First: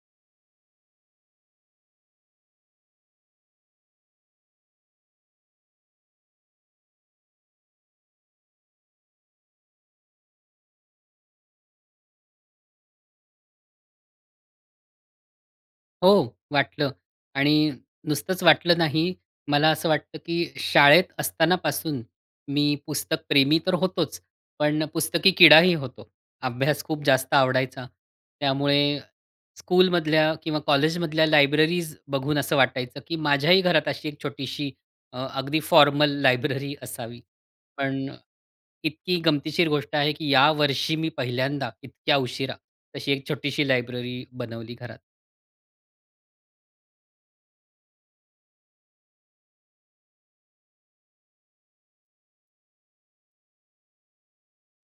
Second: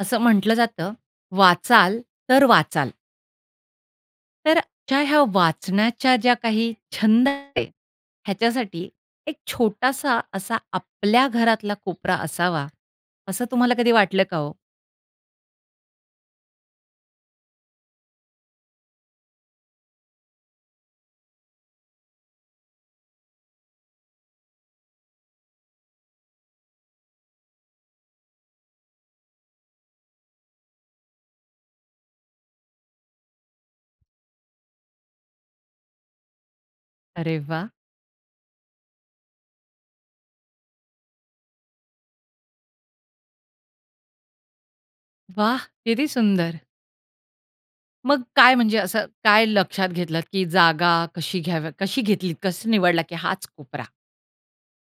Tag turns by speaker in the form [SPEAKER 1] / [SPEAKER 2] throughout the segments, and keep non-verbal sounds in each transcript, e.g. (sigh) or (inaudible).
[SPEAKER 1] असं म्हटलं जातं, "वाचाल तर वाचाल." तर त्या ह्या वाचण्याच्या ज्या काही छंद आहे ह्याच्यासाठी एक छोटासा असा आपल्या घरातला कोपरा असावा, असं तुम्हाला कधी वाटलं का हो?
[SPEAKER 2] हो, वाटलं आणि नुसतंच वाटलं नाही. मला असं वाटतं की शाळेत असतानापासून मी पुस्तक प्रेमी तर होतोच, पण पुस्तकी किडाही होतो. अभ्यास खूप जास्त आवडायचा. त्यामुळे स्कूलमधल्या किंवा कॉलेजमधल्या लायब्ररीज बघून असं वाटायचं की माझ्याही घरात अशी एक छोटीशी अ, अगदी फॉर्मल लायब्ररी असावी.
[SPEAKER 1] अरे वाह!
[SPEAKER 2] पण अ, इतकी गमतीशीर गोष्ट आहे की या वर्षी मी पहिल्यांदा इतक्या उशिरा तशी एक छोटीशी लायब्ररी बनवली घरात.
[SPEAKER 1] वाह! किती सुंदर. मग काय म्हणजे असं काय लक्षात घेतलात की जागा कशी घ्याव्या, कशी घेतलीत? कसं निवडला की हाच कोपरा?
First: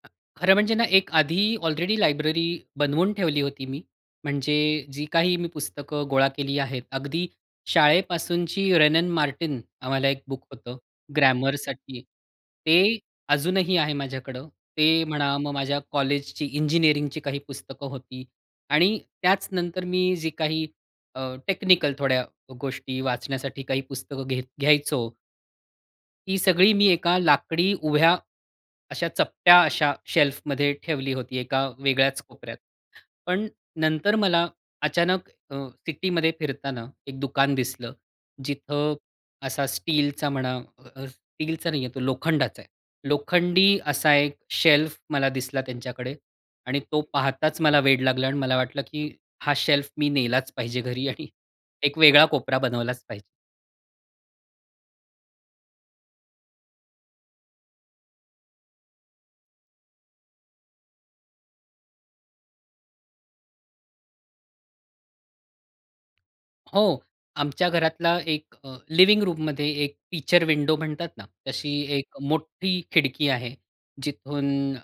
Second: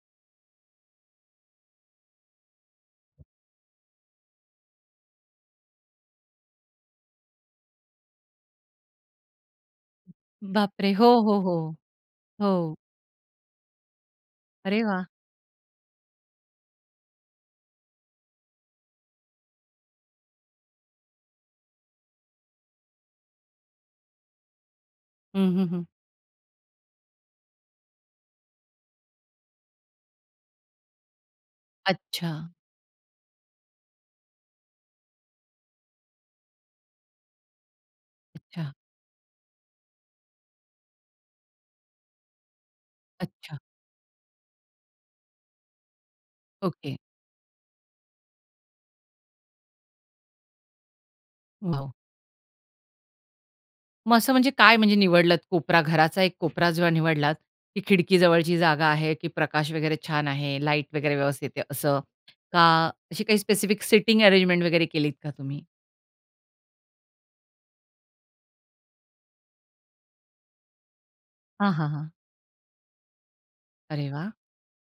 [SPEAKER 2] अ, खरं म्हणजे ना एक आधी ऑलरेडी लायब्ररी बनवून ठेवली होती मी. म्हणजे जी काही मी पुस्तकं गोळा केली आहेत. अगदी शाळेपासूनची रेनन मार्टिन आम्हाला एक बुक होतं.
[SPEAKER 1] बापरे! हो, हो, हो.
[SPEAKER 2] ग्रॅमरसाठी
[SPEAKER 1] हो.
[SPEAKER 2] ते अजूनही आहे माझ्याकडं.
[SPEAKER 1] अरे
[SPEAKER 2] ते
[SPEAKER 1] वाह!
[SPEAKER 2] म्हणा, मग माझ्या कॉलेजची इंजिनिअरिंगची काही पुस्तकं होती आणि त्यात नंतर मी जी काही अ, टेक्निकल थोड्या गोष्टी वाचण्यासाठी काही पुस्तकं घ्याय घ्यायचो.
[SPEAKER 1] हं, हं, हं.
[SPEAKER 2] ही सगळी मी एका लाकडी उभ्या, अशा चप्प्या अशा शेल्फमध्ये ठेवली होती. एका वेगळ्याच
[SPEAKER 1] अच्छा.
[SPEAKER 2] कोपऱ्यात. पण नंतर मला अचानक अ, सिटीमध्ये फिरताना एक दुकान दिसलं.
[SPEAKER 1] अच्छा.
[SPEAKER 2] जिथं असा स्टीलचा म्हणा अ, स्टीलचा नाहीये तो लोखंडाचा आहे.
[SPEAKER 1] अच्छा.
[SPEAKER 2] लोखंडी असा एक शेल्फ मला दिसला त्यांच्याकडे आणि
[SPEAKER 1] ओके.
[SPEAKER 2] तो पाहताच मला वेड लागला आणि मला वाटलं, की हा शेल्फ मी नेलाच पाहिजे घरी. (chuckles) आणि
[SPEAKER 1] वॉव!
[SPEAKER 2] एक वेगळा कोपरा बनवलाच पाहिजे.
[SPEAKER 1] मग असं म्हणजे काय म्हणजे निवडलात कोपरा घराचा एक कोपरा जो आहे निवडलात, की खिडकीजवळची जागा आहे, की प्रकाश वगैरे छान आहे, लाईट वगैरे व्यवस्थित आहे असं. का अशी काही स्पेसिफिक सीटिंग अरेंजमेंट वगैरे केलीत का तुम्ही?
[SPEAKER 2] हो. आमच्या घरातला एक अ, लिव्हिंग रूममध्ये एक फिचर विंडो म्हणतात ना
[SPEAKER 1] हां,
[SPEAKER 2] तशी
[SPEAKER 1] हां, हां.
[SPEAKER 2] एक मोठी खिडकी आहे.
[SPEAKER 1] अरे, वाह!
[SPEAKER 2] जिथून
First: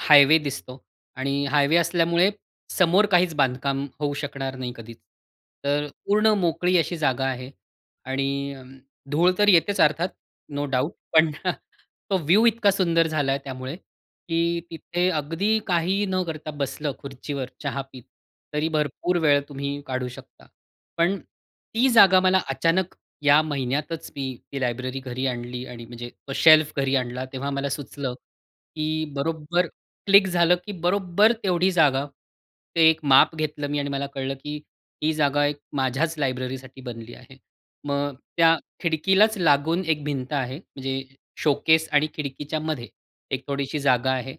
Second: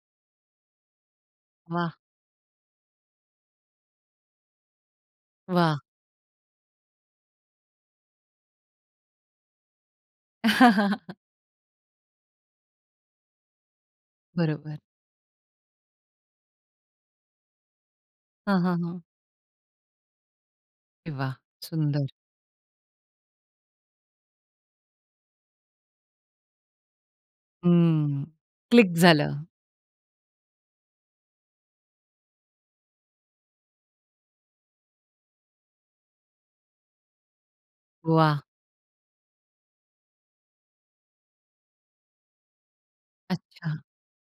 [SPEAKER 2] हायवे दिसतो आणि हायवे
[SPEAKER 1] वाह!
[SPEAKER 2] असल्यामुळे समोर काहीच बांधकाम होऊ शकणार नाही कधीच.
[SPEAKER 1] वाह!
[SPEAKER 2] तर पूर्ण मोकळी अशी जागा आहे. आणि अ, धूळ तर येतेच अर्थात नो डाउट.
[SPEAKER 1] (chuckles)
[SPEAKER 2] पण (chuckles) तो व्ह्यू इतका सुंदर झालाय त्यामुळे, की
[SPEAKER 1] बरोबर.
[SPEAKER 2] तिथे अगदी काहीही न करता बसलं खुर्चीवर चहा पीत,
[SPEAKER 1] हां,
[SPEAKER 2] तरी
[SPEAKER 1] हां, हां.
[SPEAKER 2] भरपूर वेळ तुम्ही काढू शकता. पण
[SPEAKER 1] वाह!
[SPEAKER 2] ती
[SPEAKER 1] सुंदर.
[SPEAKER 2] जागा मला अचानक या महिन्यातच मी ती लायब्ररी घरी आणली. आणि म्हणजे तो शेल्फ घरी आणला तेव्हा मला सुचलं,
[SPEAKER 1] हं, क्लिक
[SPEAKER 2] की
[SPEAKER 1] झालं.
[SPEAKER 2] बरोबर क्लिक झालं, की बरोबर तेवढी जागा, ते एक माप घेतलं मी आणि मला कळलं, की ही जागा एक माझ्याच लायब्ररीसाठी बनली आहे. मग
[SPEAKER 1] वाह!
[SPEAKER 2] त्या खिडकीलाच लागून एक भिंत आहे. म्हणजे शोकेस आणि खिडकीच्यामध्ये एक थोडीशी
[SPEAKER 1] अच्छा.
[SPEAKER 2] जागा आहे.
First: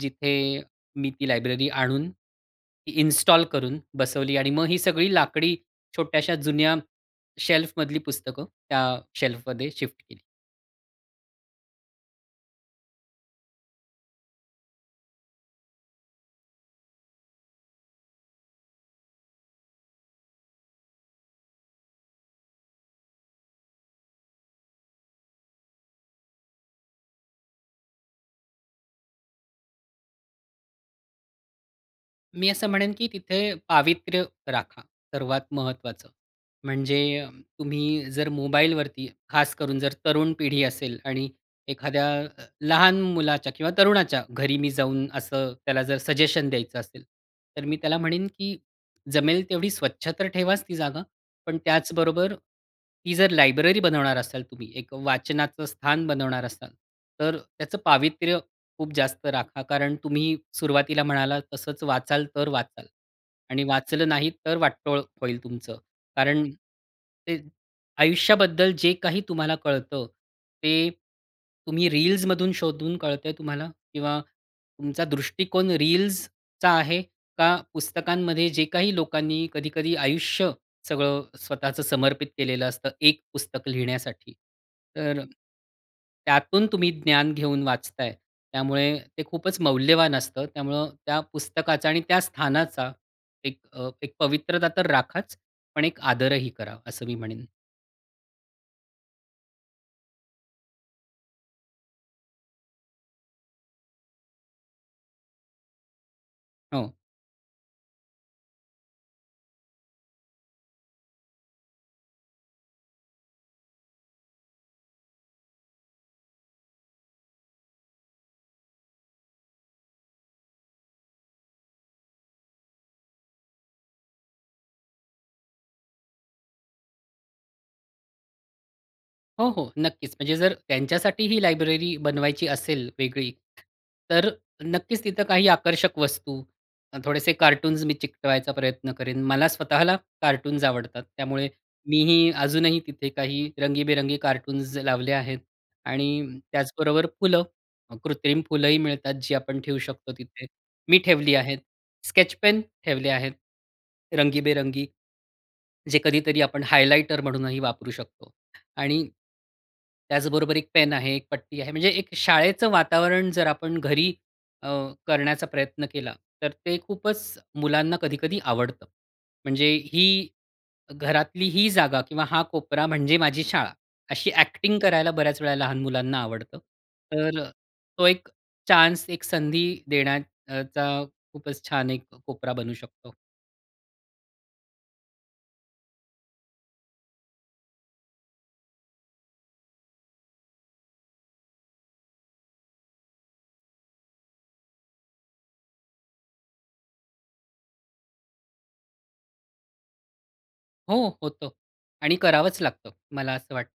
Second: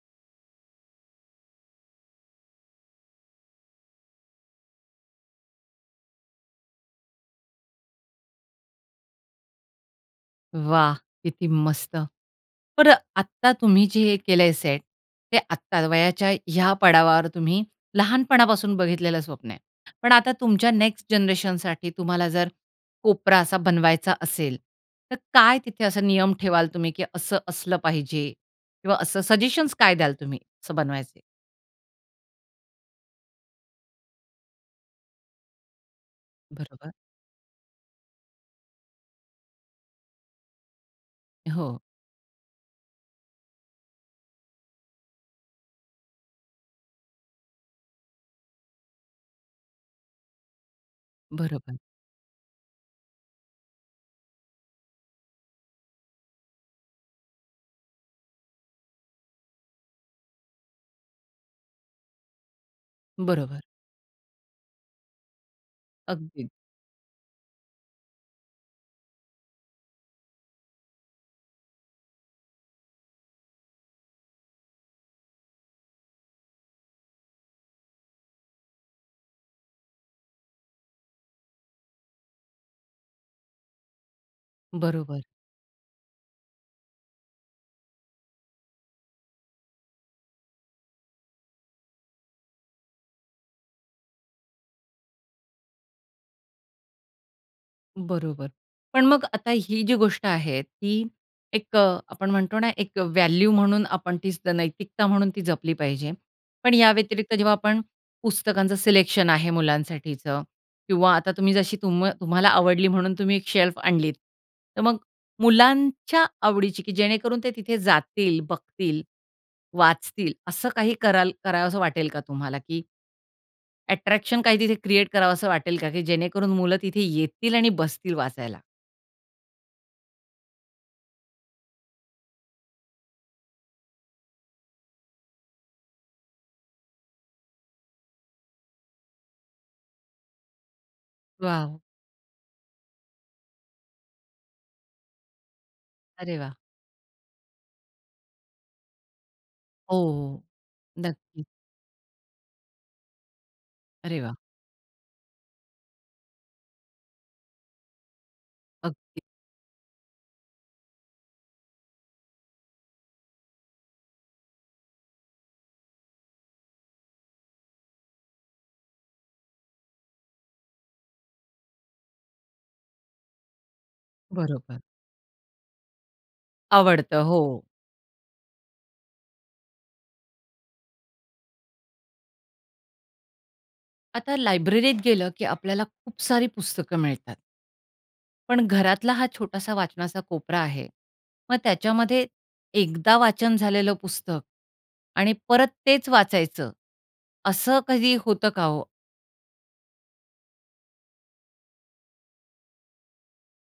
[SPEAKER 2] जिथे मी ती लायब्ररी आणून, ती इन्स्टॉल करून बसवली आणि मग ही सगळी लाकडी छोट्याश्या जुन्या शेल्फमधली पुस्तकं त्या शेल्फमध्ये शिफ्ट केली.
[SPEAKER 1] वाह! किती मस्त. तर आत्ता तुम्ही जे हे केलंय सेट, ते आत्ता वयाच्या ह्या पडावावर तुम्ही लहानपणापासून बघितलेलं स्वप्न आहे. पण आता तुमच्या नेक्स्ट जनरेशनसाठी तुम्हाला जर कोपरा असा बनवायचा असेल, तर काय तिथे असा नियम ठेवाल तुम्ही, की असं असलं पाहिजे किंवा असं सजेशन्स काय द्याल तुम्ही असं बनवायचे?
[SPEAKER 2] मी असं म्हणेन, की तिथे पावित्र्य राखा सर्वात महत्त्वाचं.
[SPEAKER 1] बरोबर.
[SPEAKER 2] म्हणजे अ, तुम्ही जर मोबाईलवरती खास करून, जर तरुण पिढी असेल आणि
[SPEAKER 1] हो.
[SPEAKER 2] एखाद्या लहान मुलाच्या किंवा तरुणाच्या घरी मी जाऊन असं त्याला जर सजेशन द्यायचं असेल, तर मी त्याला म्हणेन, की जमेल तेवढी स्वच्छ तर ठेवाच ती जागा. पण
[SPEAKER 1] बरोबर.
[SPEAKER 2] त्याचबरोबर ती जर लायब्ररी बनवणार असाल तुम्ही. एक वाचनाचं स्थान बनवणार असाल, तर त्याचं पावित्र्य खूप जास्त राखा कारण तुम्ही सुरुवातीला म्हणालात तसंच, "वाचाल तर वाचाल."
[SPEAKER 1] बरोबर.
[SPEAKER 2] आणि वाचलं नाही तर वाटोळं होईल तुमचं
[SPEAKER 1] अगदी.
[SPEAKER 2] कारण ते आयुष्याबद्दल जे काही तुम्हाला कळतं, ते तुम्ही रील्समधून शोधून कळतंय तुम्हाला किंवा तुमचा दृष्टिकोन रील्सचा आहे का पुस्तकांमध्ये जे काही लोकांनी कधी-कधी आयुष्य सगळं स्वतःचं समर्पित केलेलं असतं एक पुस्तक लिहिण्यासाठी,
[SPEAKER 1] बरोबर.
[SPEAKER 2] तर त्यातून तुम्ही ज्ञान घेऊन वाचताय. त्यामुळे ते खूपच मौल्यवान असतं. त्यामुळं त्या पुस्तकाचा आणि त्या स्थानाचा एक अ, एक पवित्रता तर राखाच, पण एक आदरही करा, असं मी म्हणेन.
[SPEAKER 1] बरोबर. पण मग आता ही जी गोष्ट आहे, ती एक अ, आपण म्हणतो ना एक अ, व्हॅल्यू म्हणून आपण ती नैतिकता म्हणून ती जपली पाहिजे. पण या
[SPEAKER 2] हो.
[SPEAKER 1] व्यतिरिक्त जेव्हा आपण पुस्तकांचं सिलेक्शन आहे मुलांसाठीचं किंवा आता तुम्ही जशी तुम तुम्हाला आवडली म्हणून तुम्ही एक शेल्फ आणलीत. तर मग मुलांच्या आवडीची, की जेणेकरून ते तिथे जातील, बघतील, वाचतील, असं काही कराल करावंसं वाटेल का तुम्हाला? की अट्रॅक्शन काय तिथे क्रिएट करावसं वाटेल का, की जेणेकरून मुलं तिथे येतील आणि बसतील वाचायला?
[SPEAKER 2] हो, हो, नक्कीच. म्हणजे जर त्यांच्यासाठी ही लायब्ररी बनवायची असेल वेगळी तर नक्कीच तिथं काही आकर्षक वस्तू अ, थोडेसे कार्टून्स मी चिकटवायचा प्रयत्न करीन. मला स्वतःला कार्टून्स आवडतात. त्यामुळे
[SPEAKER 1] वॉव!
[SPEAKER 2] मीही अजूनही तिथे काही रंगीबेरंगी कार्टून्स लावले आहेत.
[SPEAKER 1] अरे
[SPEAKER 2] आणि
[SPEAKER 1] वाह!
[SPEAKER 2] त्याचबरोबर फुलं, कृत्रिम फुलंही मिळतात जी आपण ठेवू शकतो
[SPEAKER 1] हो.
[SPEAKER 2] तिथे. मी ठेवली
[SPEAKER 1] नक्कीच.
[SPEAKER 2] आहे. स्केच पेन ठेवले आहेत.
[SPEAKER 1] अरे वाह!
[SPEAKER 2] रंगीबेरंगी जे कधीतरी आपण हायलाइटर म्हणूनही वापरू शकतो. आणि,
[SPEAKER 1] अगदी.
[SPEAKER 2] त्याचबरोबर एक पेन आहे, एक पट्टी आहे. म्हणजे एक शाळेचं वातावरण जर आपण घरी अ, करण्याचा प्रयत्न केला, तर ते खूपच मुलांना कधी-कधी आवडतं. म्हणजे ही घरातली ही जागा किंवा हा कोपरा म्हणजे माझी शाळा, अशी ॲक्टिंग
[SPEAKER 1] बरोबर.
[SPEAKER 2] करायला बऱ्याच वेळा लहान मुलांना आवडतं.
[SPEAKER 1] आवडतं.
[SPEAKER 2] तर
[SPEAKER 1] हो.
[SPEAKER 2] तो एक चान्स, एक संधी देण्याचा अ, खूपच छान एक कोपरा बनू शकतो.
[SPEAKER 1] आता लायब्ररीत गेलं की आपल्याला खूप सारी पुस्तकं मिळतात. पण घरातला हा छोटासा वाचनाचा कोपरा आहे. मग त्याच्यामध्ये एकदा वाचन झालेलं पुस्तक आणि परत तेच वाचायचं असं कधी होतं का हो?
[SPEAKER 2] हो, होतं. आणि करावंच लागतं, मला असं वाटतं.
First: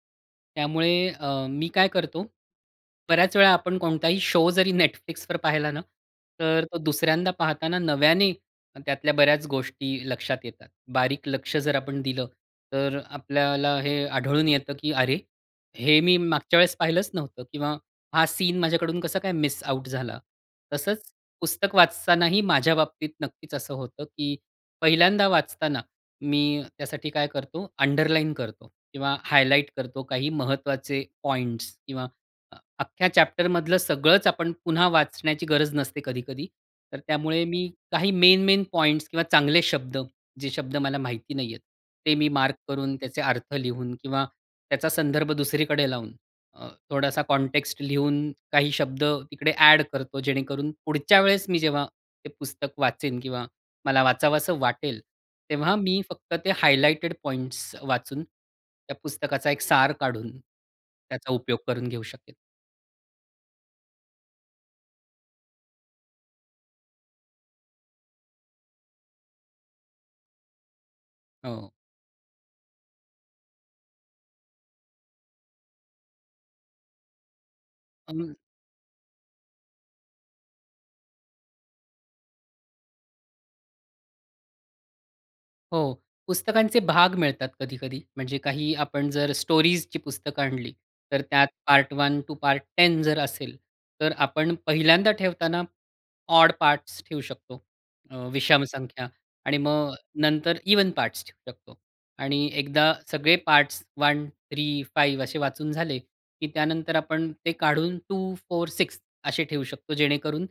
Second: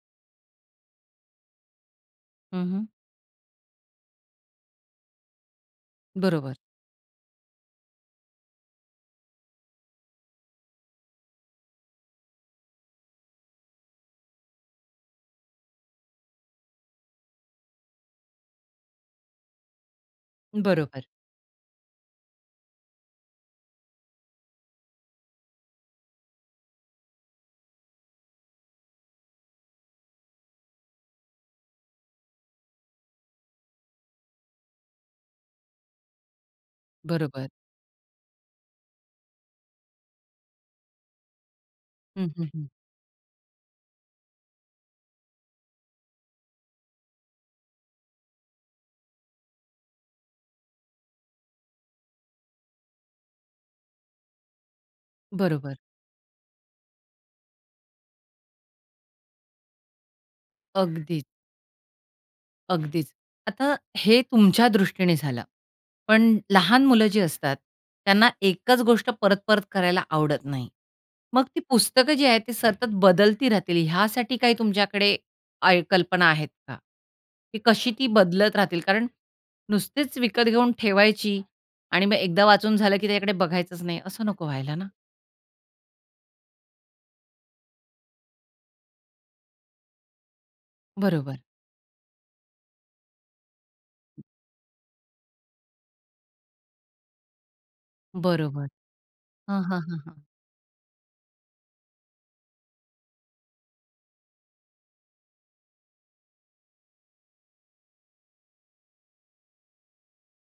[SPEAKER 2] त्यामुळे अ, मी काय करतो?
[SPEAKER 1] हं, हं.
[SPEAKER 2] बऱ्याच वेळा आपण कोणताही शो जरी Netflixवर पाहिला ना,
[SPEAKER 1] बरोबर.
[SPEAKER 2] तर तो दुसऱ्यांदा पाहताना नव्याने, त्यातल्या बऱ्याच गोष्टी लक्षात येतात. बारीक लक्ष जर आपण दिलं, तर अ, आपल्याला हे आढळून येतं की "अरे, हे मी मागच्या वेळेस पाहिलंच नव्हतं." किंवा "हा सीन माझ्याकडून कसं काय मिस आउट झाला?"
[SPEAKER 1] बरोबर.
[SPEAKER 2] तसंच पुस्तक वाचतानाही माझ्या बाबतीत नक्कीच असं होतं की पहिल्यांदा वाचताना मी त्यासाठी काय करतो, अंडरलाईन करतो. किंवा हायलाइट करतो काही महत्वाचे पॉइंट्स किंवा अख्ख्या चॅप्टर मधलं सगळंच आपण पुन्हा वाचण्याची गरज नसते कधी-कधी. तर त्यामुळे
[SPEAKER 1] बरोबर.
[SPEAKER 2] मी काही मेन-मेन पॉइंट्स किंवा चांगले शब्द जे शब्द मला माहिती नाहीहेत. ते
[SPEAKER 1] हं,
[SPEAKER 2] मी
[SPEAKER 1] हं,
[SPEAKER 2] मार्क
[SPEAKER 1] हं.
[SPEAKER 2] करून त्याचे अर्थ लिहून किंवा त्याचा संदर्भ दुसरीकडे लावून, अ, थोडासा कॉन्टेक्स्ट लिहून काही शब्द, तिकडे ॲड करतो जेणेकरून पुढच्या वेळेस मी जेव्हा ते पुस्तक वाचेन किंवा मला वाचावसं वाटेल
[SPEAKER 1] बरोबर.
[SPEAKER 2] तेव्हा मी फक्त ते हायलाइटेड पॉइंट्स वाचून, त्या पुस्तकाचा एक सार काढून
[SPEAKER 1] अगदीच.
[SPEAKER 2] त्याचा उपयोग करून घेऊ शकेल.
[SPEAKER 1] अगदीच. आता हे तुमच्या दृष्टीने झालं, पण लहान मुलं जी असतात, त्यांना एकच गोष्ट परत, परत करायला आवडत नाही. मग ती
[SPEAKER 2] हो.
[SPEAKER 1] पुस्तकं जी आहेत ती सतत बदलती राहतील यासाठी काही तुमच्याकडे आय कल्पना आहेत का? की कशी ती
[SPEAKER 2] (unintelligible)
[SPEAKER 1] बदलत राहतील? कारण नुसतीच विकत घेऊन ठेवायची आणि मग एकदा वाचून झालं की त्याच्याकडे बघायचंच नाही असं नको व्हायला ना.
[SPEAKER 2] हो, पुस्तकांचे भाग मिळतात कधी-कधी म्हणजे काही आपण जर स्टोरीजची पुस्तकं आणली तर
[SPEAKER 1] बरोबर.
[SPEAKER 2] त्यात पार्ट 1 टू पार्ट 10 जर असेल तर आपण पहिल्यांदा ठेवताना ऑड पार्ट्स ठेऊ शकतो. अ, विषम
[SPEAKER 1] बरोबर.
[SPEAKER 2] संख्या आणि
[SPEAKER 1] हां, हां,
[SPEAKER 2] मग
[SPEAKER 1] हां, हां.
[SPEAKER 2] नंतर इव्हन पार्ट्स ठेवू शकतो. आणि एकदा सगळे पार्ट्स 1, 3, 5 असे वाचून झाले की त्यानंतर, आपण ते काढून 2, 4, 6 असे ठेवू शकतो जेणेकरून,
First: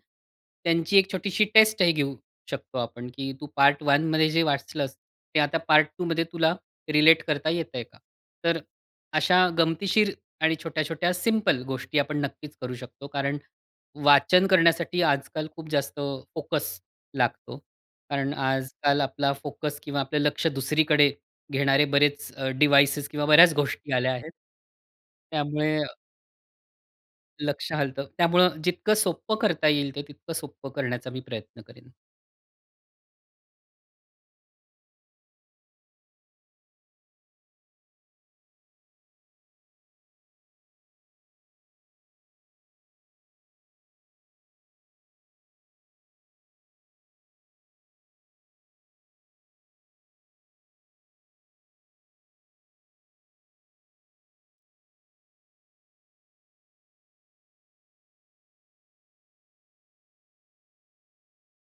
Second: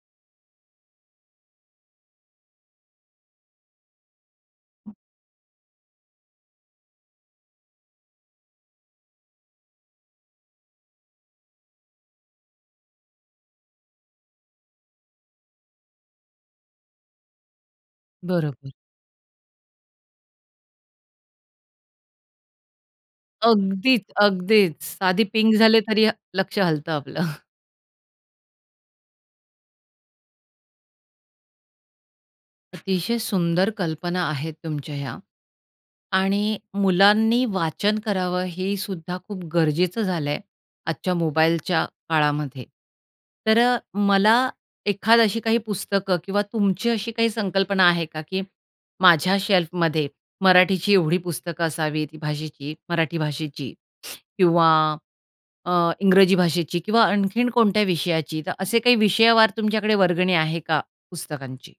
[SPEAKER 2] त्यांची एक छोटीशी टेस्टही घेऊ शकतो आपण, की तू पार्ट 1 मध्ये जे वाचलस ते आता पार्ट 2 मध्ये तुला रिलेट करता येतंय का? तर अशा गमतीशीर आणि छोट्या-छोट्या सिंपल गोष्टी आपण नक्कीच करू शकतो. कारण वाचन करण्यासाठी आजकाल खूप जास्त फोकस लागतो. कारण
[SPEAKER 1] बरोबर.
[SPEAKER 2] आजकाल आपला फोकस किंवा आपलं लक्ष दुसरीकडे घेणारे बरेच डिव्हाइसेस किंवा बऱ्याच गोष्टी
[SPEAKER 1] अगदीच,
[SPEAKER 2] आल्या आहेत.
[SPEAKER 1] अगदीच. साधी पिंक
[SPEAKER 2] त्यामुळे
[SPEAKER 1] झाले
[SPEAKER 2] अ
[SPEAKER 1] तरी लक्ष हलत आपलं. (chuckles)
[SPEAKER 2] लक्ष हलतं. त्यामुळं जितकं सोप्पं करता येईल ते तितकं सोपं करण्याचा मी प्रयत्न करेन.
[SPEAKER 1] अतिशय सुंदर कल्पना आहेत तुमच्या ह्या. आणि मुलांनी वाचन करावं, हे सुद्धा खूप गरजेचं झालंय, आजच्या मोबाईलच्या काळामध्ये. तर अ, मला एखाद अशी काही पुस्तकं किंवा तुमची अशी काही संकल्पना आहे का? की माझ्या शेल्फमध्ये मराठीची एवढी पुस्तकं असावी. ती भाषेची, मराठी भाषेची (sucks teeth) किंवा अ, इंग्रजी भाषेची किंवा आणखीन कोणत्या विषयाची, तर असे काही विषयवार तुमच्याकडे वर्गणी आहे का पुस्तकांची?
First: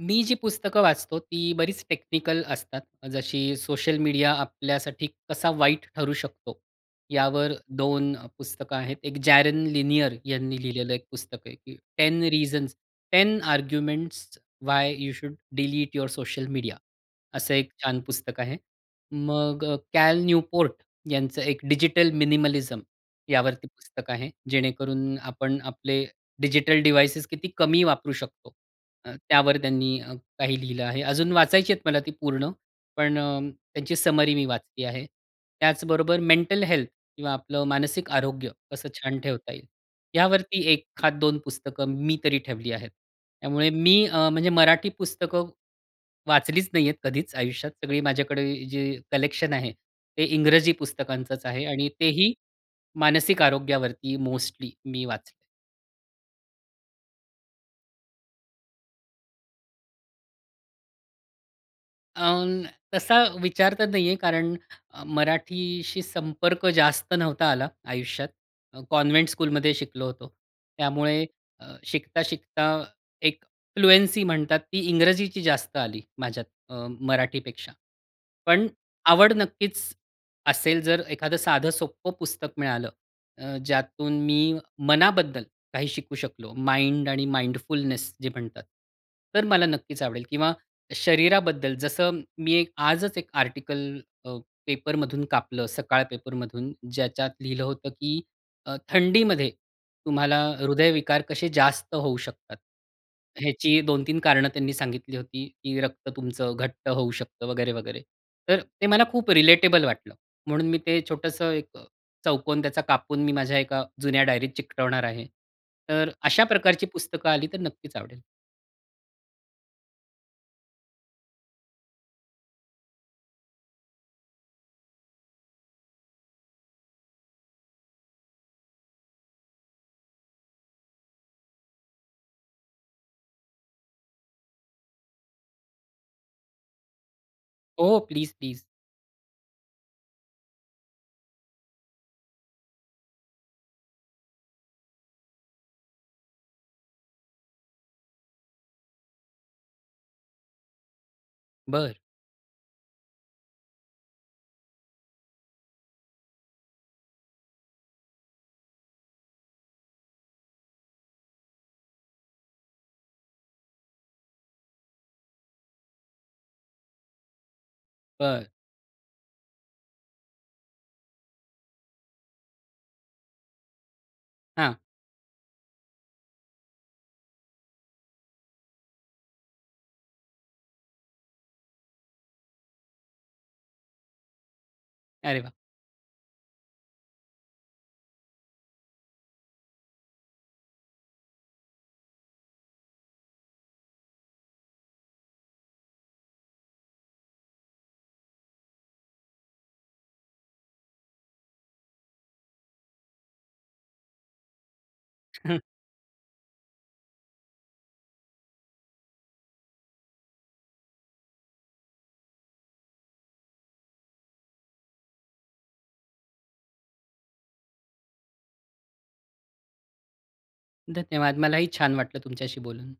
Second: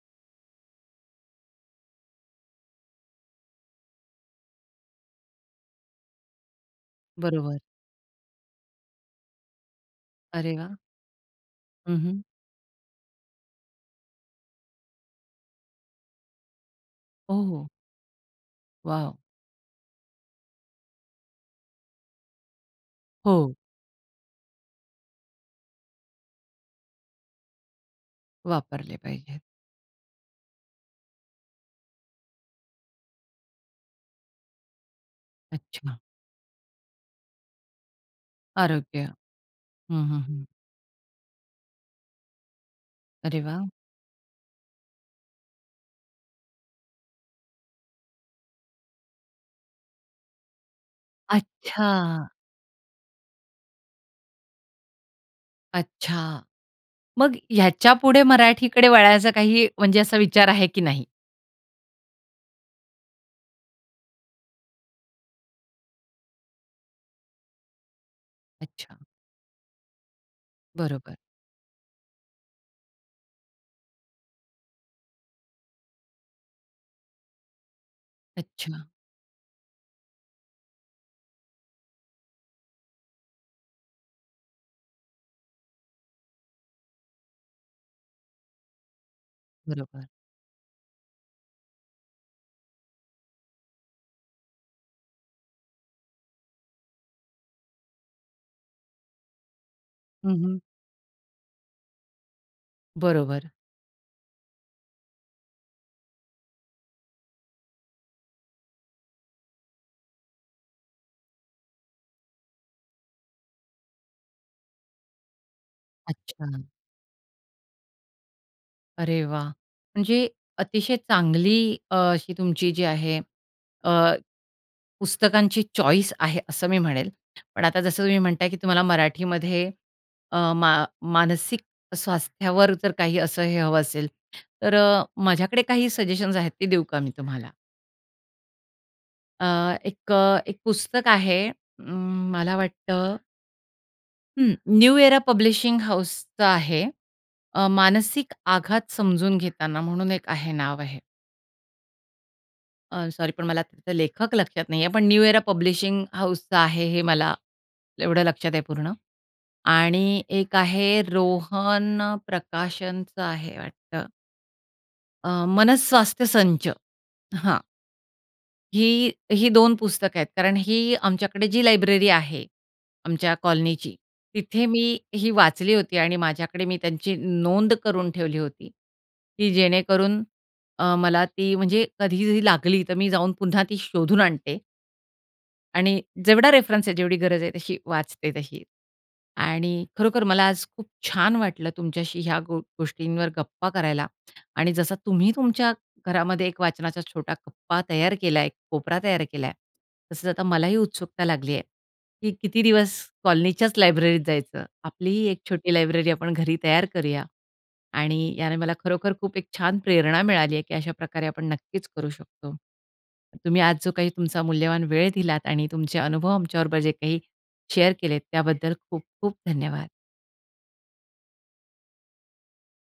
[SPEAKER 2] मी जी पुस्तकं वाचतो ती बरीच टेक्निकल असतात. जशी सोशल मीडिया आपल्यासाठी कसा वाईट ठरू शकतो, यावर
[SPEAKER 1] बरोबर.
[SPEAKER 2] 2 पुस्तकं आहेत. एक जेरॉन लैनियर
[SPEAKER 1] अरे
[SPEAKER 2] यांनी
[SPEAKER 1] वाह!
[SPEAKER 2] लिहिलेलं एक पुस्तक आहे, की
[SPEAKER 1] हं,
[SPEAKER 2] टेन
[SPEAKER 1] हं.
[SPEAKER 2] Reasons ten arguments why you should delete your social media.
[SPEAKER 1] ओ,
[SPEAKER 2] असं
[SPEAKER 1] हो.
[SPEAKER 2] एक छान पुस्तक आहे.
[SPEAKER 1] वॉव!
[SPEAKER 2] मग कैल न्यूपोर्ट यांचं एक, डिजिटल मिनिमलिझम,
[SPEAKER 1] हो.
[SPEAKER 2] यावरती पुस्तक आहे. जेणेकरून आपण आपले डिजिटल डिव्हाइसेस किती कमी वापरू शकतो.
[SPEAKER 1] वापरले
[SPEAKER 2] अ,
[SPEAKER 1] पाहिजेत.
[SPEAKER 2] त्यावर त्यांनी अ, काही लिहिलं आहे. अजून वाचायची आहेत मला ती पूर्ण. पण अ, त्यांची समरी मी वाचली आहे.
[SPEAKER 1] अच्छा.
[SPEAKER 2] त्याचबरोबर मेंटल हेल्थ किंवा आपलं मानसिक आरोग्य कसं
[SPEAKER 1] आरोग्य.
[SPEAKER 2] छान ठेवता येईल.
[SPEAKER 1] हं, हं, हं.
[SPEAKER 2] यावरती एखाद दोन पुस्तकं मी तरी ठेवली आहेत.
[SPEAKER 1] अरे वाह!
[SPEAKER 2] त्यामुळे मी अ, म्हणजे मराठी पुस्तकं वाचलीच नाहीयेत कधीच आयुष्यात. सगळी माझ्याकडे जी कलेक्शन आहे, ते इंग्रजी पुस्तकांचंच आहे आणि
[SPEAKER 1] अच्छा.
[SPEAKER 2] तेही मानसिक आरोग्यावरती मोस्टली मी वाचलंय.
[SPEAKER 1] अच्छा. मग ह्याच्या पुढे मराठीकडे वळायचा काही म्हणजे असा विचार आहे की नाही?
[SPEAKER 2] अ, तसा विचार तर नाहीये कारण मराठीशी संपर्क जास्त नव्हता आला आयुष्यात. अ,
[SPEAKER 1] अच्छा.
[SPEAKER 2] कॉन्व्हेंट स्कूलमध्ये शिकलो होतो.
[SPEAKER 1] बरोबर.
[SPEAKER 2] त्यामुळे अ, शिकता-शिकता एक फ्लुएन्सी म्हणतात ती इंग्रजीची जास्त आली माझ्यात अ, मराठीपेक्षा. पण
[SPEAKER 1] अच्छा.
[SPEAKER 2] आवड नक्कीच असेल, जर एखादं साधं सोप्पं पुस्तक मिळालं. अ, ज्यातून मी मनाबद्दल काही शिकू शकलो माइंड आणि माइंडफुलनेस जे म्हणतात. तर मला नक्कीच
[SPEAKER 1] बरोबर.
[SPEAKER 2] आवडेल किंवा शरीराबद्दल जसं मी आजच एक आर्टिकल अ, पेपरमधून कापलं सकाळ पेपरमधून ज्याच्यात लिहिलं होतं, की अ, थंडीमध्ये
[SPEAKER 1] हं,
[SPEAKER 2] तुम्हाला
[SPEAKER 1] हं.
[SPEAKER 2] हृदयविकार कसे जास्त होऊ शकतात?
[SPEAKER 1] बरोबर.
[SPEAKER 2] ह्याची 2-3 कारणं त्यांनी सांगितली होती. की रक्त तुमचं घट्ट होऊ शकतं वगैरे-वगैरे. तर ते मला खूप रिलेटेबल वाटलं. म्हणून मी ते छोटंसं एक चौकोन त्याचा कापून मी माझ्या एका जुन्या डायरीत चिकटवणार आहे. तर अशा
[SPEAKER 1] अच्छा.
[SPEAKER 2] प्रकारची पुस्तकं आली तर नक्कीच आवडेल.
[SPEAKER 1] अरे वाह! म्हणजे अतिशय चांगली अ, अशी तुमची जी आहे अ, पुस्तकांची चॉईस आहे असं मी म्हणेल. पण आता जसं तुम्ही म्हणताय की तुम्हाला मराठीमध्ये अ, मा मानसिक स्वास्थ्यावर जर काही असं हे हवं असेल तर माझ्याकडे काही सजेशन्स आहेत ते देऊ का मी तुम्हाला?
[SPEAKER 2] ओह! Please, please.
[SPEAKER 1] अ, एक अ, एक पुस्तक आहे. अं, मला वाटतं हं. न्यू इरा पब्लिशिंग हाउसचं आहे अ, मानसिक आघात समजून घेताना म्हणून एक आहे नाव आहे.
[SPEAKER 2] बरं.
[SPEAKER 1] अ, सॉरी पण मला आता लेखक लक्षात नाहीये, पण न्यू इरा पब्लिशिंग हाउसचं आहे हे मला एवढं लक्षात आहे पूर्ण. आणि एक आहे रोहन प्रकाशनचं आहे वाटतं. अ, मनस्वास्थ्य संच. हां.
[SPEAKER 2] बरं
[SPEAKER 1] ही ही 2 पुस्तकं आहेत कारण ही आमच्याकडे जी लायब्ररी आहे. आमच्या कॉलनीची, तिथे
[SPEAKER 2] हां.
[SPEAKER 1] मी ही वाचली होती. आणि माझ्याकडे मी त्यांची नोंद करून ठेवली होती. की जेणेकरून अ, मला ती म्हणजे कधी जरी लागली, तर मी जाऊन पुन्हा ती शोधून आणते.
[SPEAKER 2] अरे वाह!
[SPEAKER 1] आणि जेवढा रेफरन्स आहे, जेवढी गरज आहे, तशी वाचते तशी. आणि खरोखर मला आज खूप छान वाटलं तुमच्याशी ह्या गो गोष्टींवर गप्पा करायला. आणि जसं तुम्ही तुमच्या घरामध्ये एक वाचनाचा छोटा कप्पा तयार केलाय, एक कोपरा तयार केलाय. तसंच आता मलाही उत्सुकता लागली आहे, की किती दिवस कॉलनीच्याच लायब्ररीत जायचं. आपलीही एक
[SPEAKER 2] (chuckles)
[SPEAKER 1] छोटी लायब्ररी आपण घरी तयार करूया आणि याने मला खरोखर खूप एक छान प्रेरणा मिळाली आहे, की अशा प्रकारे आपण नक्कीच करू शकतो. तुम्ही आज जो काही तुमचा मूल्यवान वेळ दिलात आणि तुमचे अनुभव आमच्या बरोबर जे काही शेअर केलेत त्याबद्दल खूप खूप धन्यवाद.
[SPEAKER 2] धन्यवाद. मलाही छान वाटलं तुमच्याशी बोलून.